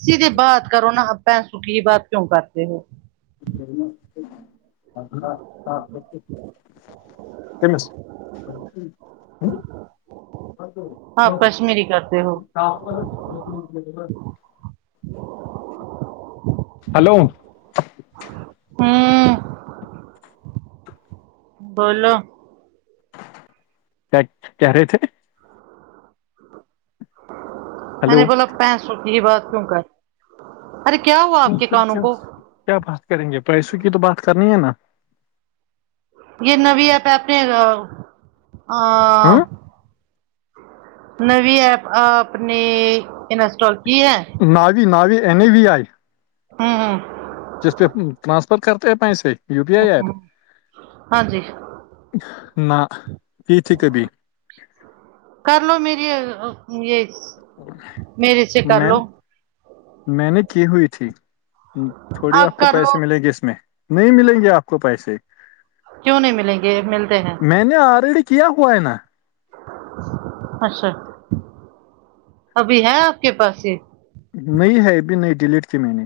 سیے بات کرو نہاپ سکی کی بعات کیوں کرتے ہو ا [unintelligible] تمس [unintelligible] ہاں کشمیری کرتے ہو شپ [unintelligible] ہلو پے [unintelligible] بولو کیا کیاارے تھے [unintelligible] میں ہلو نے بولا پینسو کی بات کیوں کر ارے کیا ہوا تو آپ کے پھر کانوں کیا کو کیا بات کریں گے پیسوں کی تو بات کرنی ہے نا یہ نویں ہے پیپریں کا ہاں نویں ایپ آپ نے انسٹال کی ہے ناوی ناوی این ا بی آئی ہوں ہوں جس پہ ٹرانسفر کرتے ہیں پیسے یو پی آئی ایپ ہاں جی نہ یہ تھی کبھی کر لو میری یہ میرے سے کر میں لو میں نے کی ہوئی تھی تھوڑی آپ کو کر لو پیسے ملیں گے اس میں نہیں ملیں گے آپ کو پیسے کیوں نہیں ملیں گے ملتے ہیں میں نےے آلریڈی کی ہوائ نا اچھا ابھی ہے آپ کے پاس یہ نہیں ہے ابھی نہیں ڈیلیٹ تھی میں نے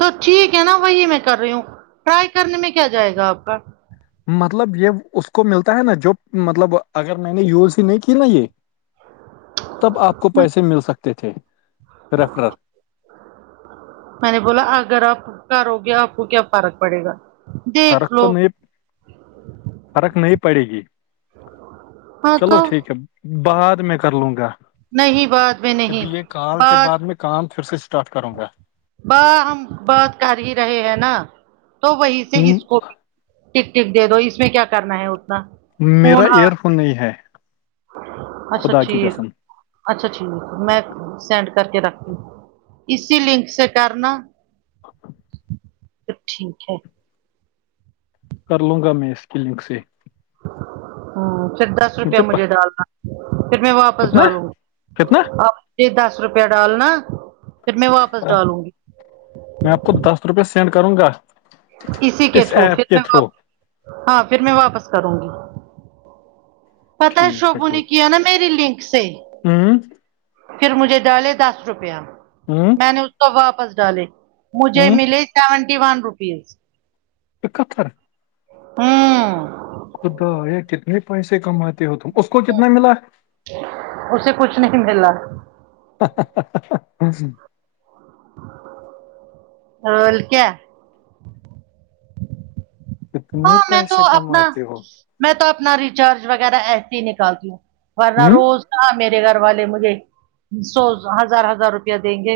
تو ٹھیک ہے نا وہی میں کر رہی ہوں ٹرائی کرنے میں کیا جائے گا آپ کا مطلب یہ اس کو ملتا ہے نا جو مطلب اگر میں نے یوز ہی نہیں کی نا یہ تب آپ کو پیسے مل سکتے تھے ریفرر میں نے بولا اگر آپ کرو گے آپ کو کیا فرق پڑے گا فرق دیکھ تو لو نہیں فرق نہیں پڑے گی ہاں چلو تو ٹھیک ہے بعد میں کر لوں گا نہیں بعد میں نہیں ابھی یہ کال کے بعد بات میں کام پھر سے اسٹارٹ کروں گا باہ ہم بات کر ہی رہے ہیں نا تو وہیں سے اس م- کو بھی ٹک ٹک دے دو اس میں کیا کرنا ہے اتنا میرا فون ایئر ہاتھ فون نہیں ہے اچھا خدا کی ٹھیک قسم [unintelligible] اچھا ٹھیک میں سینڈ کر کے رکھ دوں اسی لنک سے کرنا اچھا [inaudible] سب ٹھیک ہے [unintelligible] کر لوں گا میں اس کلینک سے ہ پھر دس روپیہ مجھے ڈالنا پھر میںپ واپس کتنا ڈالوں گی کتنا آپ مجھے دس روپیہ ڈالنا پھر میں واپس ڈالوں گی میں آپ کو دس روپئے سینڈ کروں گا اسی کے اس تھرو پھر ایپ کے میں تھرو ہاں پھر میں واپس کروں گی پتا ہے ٹھیک شوبو نے کوئی۔ کیا نا میری لنک سے ہوں پھر مجھے ڈالے دس روپیہ ہوں میں اس کو واپس ڈالے مجھے ہوں ملے سیونٹی ون روپیز اکہتھر [unintelligible] ہاں خدا یا کتنے پیسے کماتے ہو تم اس کو کتنا ملا اسے کچھ نہیں ملا ہ [unintelligible] اور کیا کتنے ہاں میں تو پیسے اپنا کماتے ہو میں تو اپنا ریچارج وغیرہ ایس ہی نکالتی ہوں ورنہ ہوں روز کہاں میی گھر والے مجھے سو ہزار ہزار روپیہ دیں گے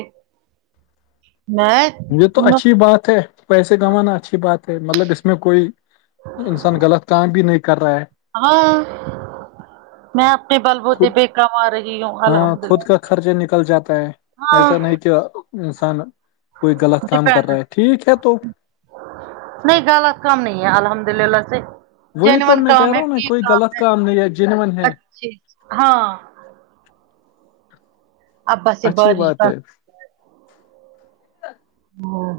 [unintelligible] یہ تو اچھی بات ہے پیسے کمانا اچھی بات ہے مطلب اس میں کوئی انسان غلط کام بھی نہیں کر رہا ہے ہاں میں آپنے بل بوتے خود پہ کما رہی ہوں ہاں الحمد خود للہ کا خرچہ نکل جاتا ہے ہاں ایسا نہیں کہ انسان کوئی غلط کام کر ڈپینڈ رہا ہے ٹھیک ہے تو نہیں غلط کام نہیں ہے الحمد للہ سے وہی تو جینن میں کام کہہ رہا ہے ہوں نا کوئی کام غلط ہے نہیں جینون ہے اچھ ہاں ابا سے اچھی بارش بات با ہے ہاں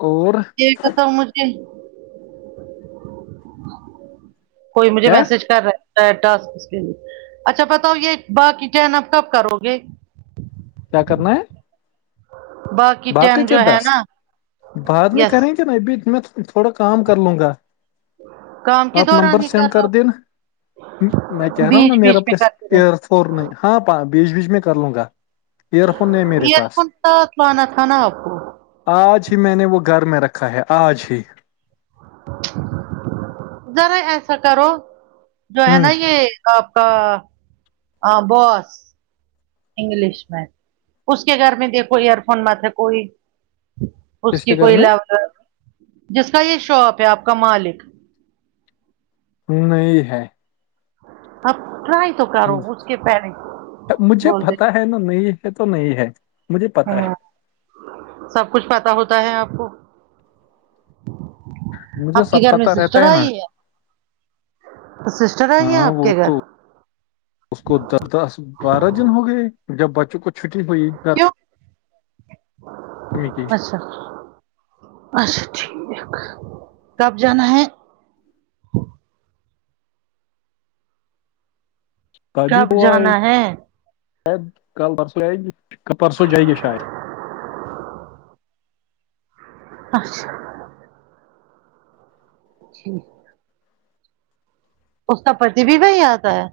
اور یہ تو مجھے کوئی مجھے کیا میسج کر رہا ٹاسک کے لیے اچھا بتاؤ یہ باقی چٹین آپ کب کرو گے کیا کرنا ہے بات باقی کے دس بعد میں یس کریں گے نا ابھی میں تھوڑا کام کر لوں گا کام کے آپ نمبر دوران ہی سینڈ کر لو د ینا میں کہہ رہا ہوں نا بیچ میرا بیچ میں پس کرتے ایئر رہے فور نہیں ہاں بیچ بیچ میں کر لوں گا ایئر فون نہیں میرے ایئر پاس فون ساتھ لانا تھا نا آپ کو آج ہی میں نے وہ گھر میں رکھا ہے آج ہی ذرا ایسا کرو جو ہے ہوں نا یہ آپ کا ہاں بس انگلش میں اس کے گھر میں دیکھو ایئر فون مت ہے کوئی اس کس کی کے گھر کوئی میں جس کا یہ شاپ ہے آپ کا مالک نہیں ہے اب مجھے بولتے پتی ہے نا نہیں ہے تو نہیں ہے مجھے پتا ہاں ہے سب کچھ پتا ہوتا ہے آپ کو مجھے آپ کے سب گھر میں پتا سسٹر رہتا نا آئی ہے سسٹر آئی ہے ہاں آپ وہ کے گھر تو اس کو دس دس بارہ دن ہو گئے جب بچوں کو چھٹی ہوئی گ کیوں کی اچھا اچھا ٹھیک کب جانا ہے ابھی کب وہ جانا ہے آے کل پرسوں جائے گے پرسوں جائے گے شاید اچھا جی اس کا پتی بھی وہی آتا ہے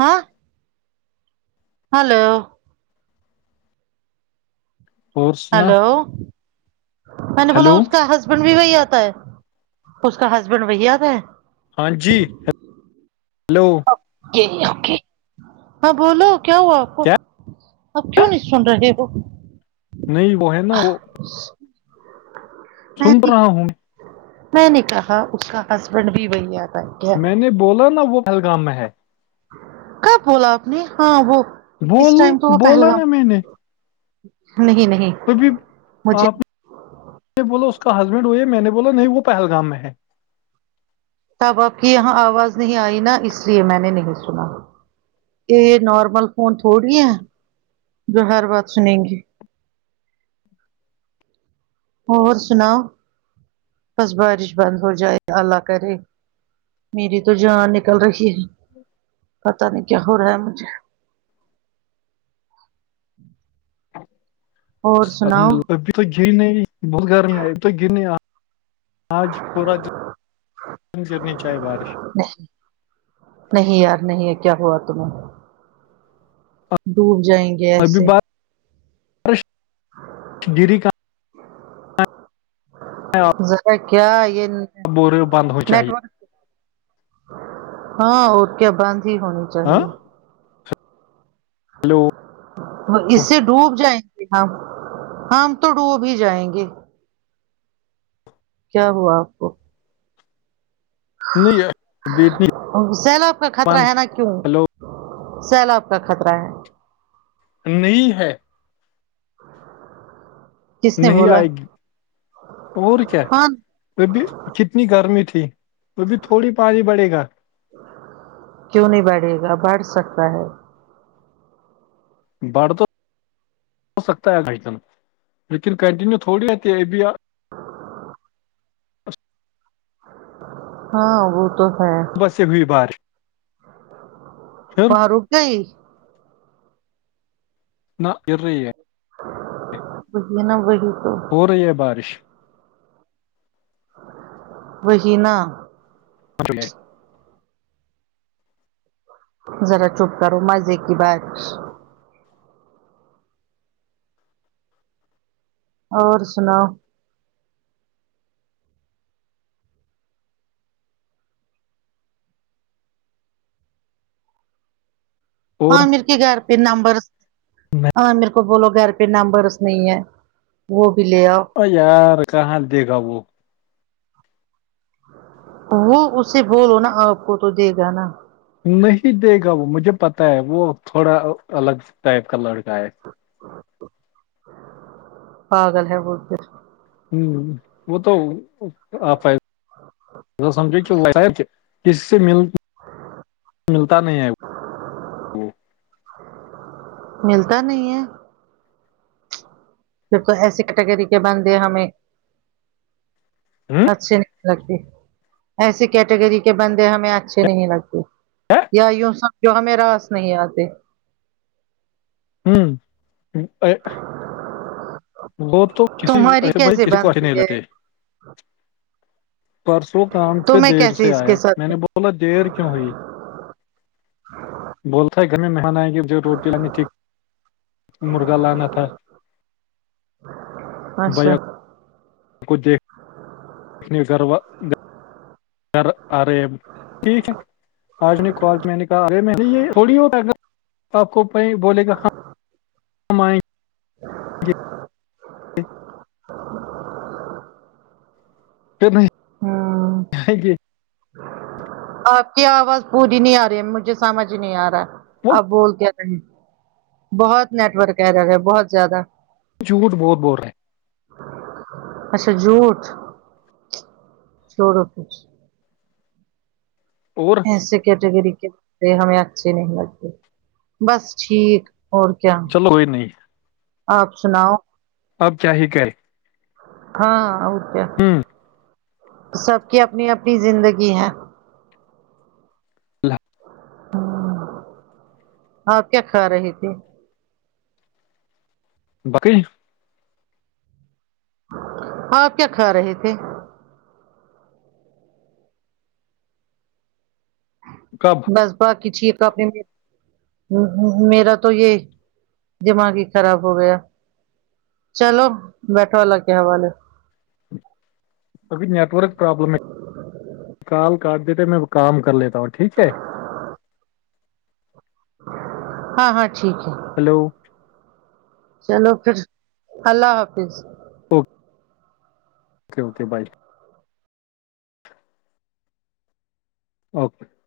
ہاں ہلو اور سنا ہو میں نے بولا ہیلو اس کا ہسبینڈ بھی وہی آتا ہے اس کا ہسبینڈ وہی آتا ہے ہا جی ہلو ہاں بولو کیا ہوا آپ کو کیا اب کیوں نہیں سن رہے ہو نہیں وہ ہے نا وہ سنٹ رہا ہوں میں نے کہا اس کا ہسبینڈ بھی وہی آتا ہے کیا میں نے بولا نا وہ پہلگام میں ہے کب بولا آپ نے ہاں وہ اس بول ٹائم تو وہ بولا نا پہلگام میں نے نہیں نہیں توبھی مجھے آپ بولو اس کا ہسبینڈ ہوئے ہے میں نے بولا نہیں وہ پہلگام میں ہے اب آپ کی یہاں آواز نہیں آئی نا اس لیے میں نے نہیں سنا یہ نارمل فون تھوڑی ہے جو ہر بات سنیں گے اور سنا بس بارش بند ہو جائے اللہ کرے میری تو جان نکل رہی ہے پتا نہیں کیا ہو رہا ہے مجھے اور سناؤ ابھی تو گ نہیں ب گار نہیں ابھی تو گ نہیں آج پورا د نہیں نہیں یار نہیں ہے کیا ہوا تمیں ڈوب جائیں ابھی ب ڈری کا ذرا کیا یہ نیٹ بور بند ہو چاہیے ورک ہاں اور کیا بند ہی ہونی ہاں چاہیے ہیلو اس سے ڈوب جائیں گے ہم ہم تو ڈوب ہی جائیں گے کیا ہوا آپ کو نہیں ابھی اتنی سیلاب کا خطرہ بند ہے نا کیوں ہلو سیلاب کا خطرہ ہے نہیں ہے کس نے نہیں بولا آئے گی اور کیا ہاں وہ بھی کتنی گرمی تھی وہ بھی تھوڑی پانی بڑے گا کیوں نہیں بڑھے گا بڑھ سکتا ہے بڑھ تو ہو سکتا ہےن لیکن کنٹینیو تھوڑی ہےتی اب ہ ہاں وہ تو ہے بس سے ہوئی بار ماروخ کئی نہ ا رہی بیا نا بڑی تو ہو رہی ہے بارش وہہینہ اے ذرا چپ کرو مزے کی بات اور سناؤ اور عامر کے گھر پہ نمبر عامریر کو بولو گھر پہ پہ نمبرس نہیں ہے وہ بھی لے آؤ ا یار کہاں دے گا وہ وہ اس سے بولو نا آپ کو تو دے گا نا نہیں دے گا وہ مجھے پتا ہے وہ تھوڑا الگ ٹائپ کا لڑکا ہے پاگل ہے بول پھر ہ وہ تو آم کسی سے مل ملتا نہیں ہے وہ ملتا نہیں ہے پھر تو ایسی کیٹیگری کے بندھے ہمیں ہ اچھے لگ ایسی کیٹیگری کے بندے ہمیں اچھے نہیں لگتے یا یوں سمجھو ہمیں راس نہیں آتے ہوں ا وہ تو کسی تمہاری ایسے بھائی کیسے کسی کو آسی بنتی نہیں ہے لتے [unintelligible] پرسوں کام پہ تمہیں دیر کیسے سے اس کے آیا میں ساتھ نے بہت بولا دیر کیوں ہوئی بولتا گھر میں مہان آئیں گے روٹی لانی تٹیک مرغا لانا تھا اچھا کھے گھر و گھر آ رہے ہیں ٹھیک ہے [unintelligible] آج کالج میں نے کہا ارے یہ تھوڑی آپ کو بولے گ [unintelligible] س [unintelligible] [inaudible] ٹھیک [unintelligible] [inaudible] [inaudible] گڈ نائٹ ہوں تھینک یو [unintelligible] آپ کی آواز پوری نہیں آ رہی ہے مجھے سمجھ نہیں آ رہا ہے وہ آپ بول کے رہ بہت نیٹ ورک کہ رہا ہے بہت زیادہ جھوٹ بہت بول رہے ہیں اچھا جوٹ چٹو ہیں اور ایسے کیٹیگری کے ہمیں اچھے نہیں لگتے بس ٹھیک اور کیا چلو کوئی نہیں آپ سناؤ اب کیا ہی کریں ہاں ا کیا ہوں سب کی اپنی اپنی زندگی ہے اللہ [unintelligible] ہ اوراں کیا کھا رہی تھی بقی [unintelligible] ہاں آپ کیا کھا رہے تھے کب بس باقی چ ایک اپنے ہ میرا تو یہ دماغ ہی خراب ہو گیا چلو بیٹھو اللہ کے حوال ہے ابھی نیٹ ورک پرابلم ہے کال کاٹ دیتے میں کام کر لیتا ہوں ٹھیک ہے ہاں ہاں ٹھیک ہے ہلو چلو پھر اللہ حافظ تو [unintelligible] اوکے اوکے بائے [unintelligible] [unintelligible] اوکے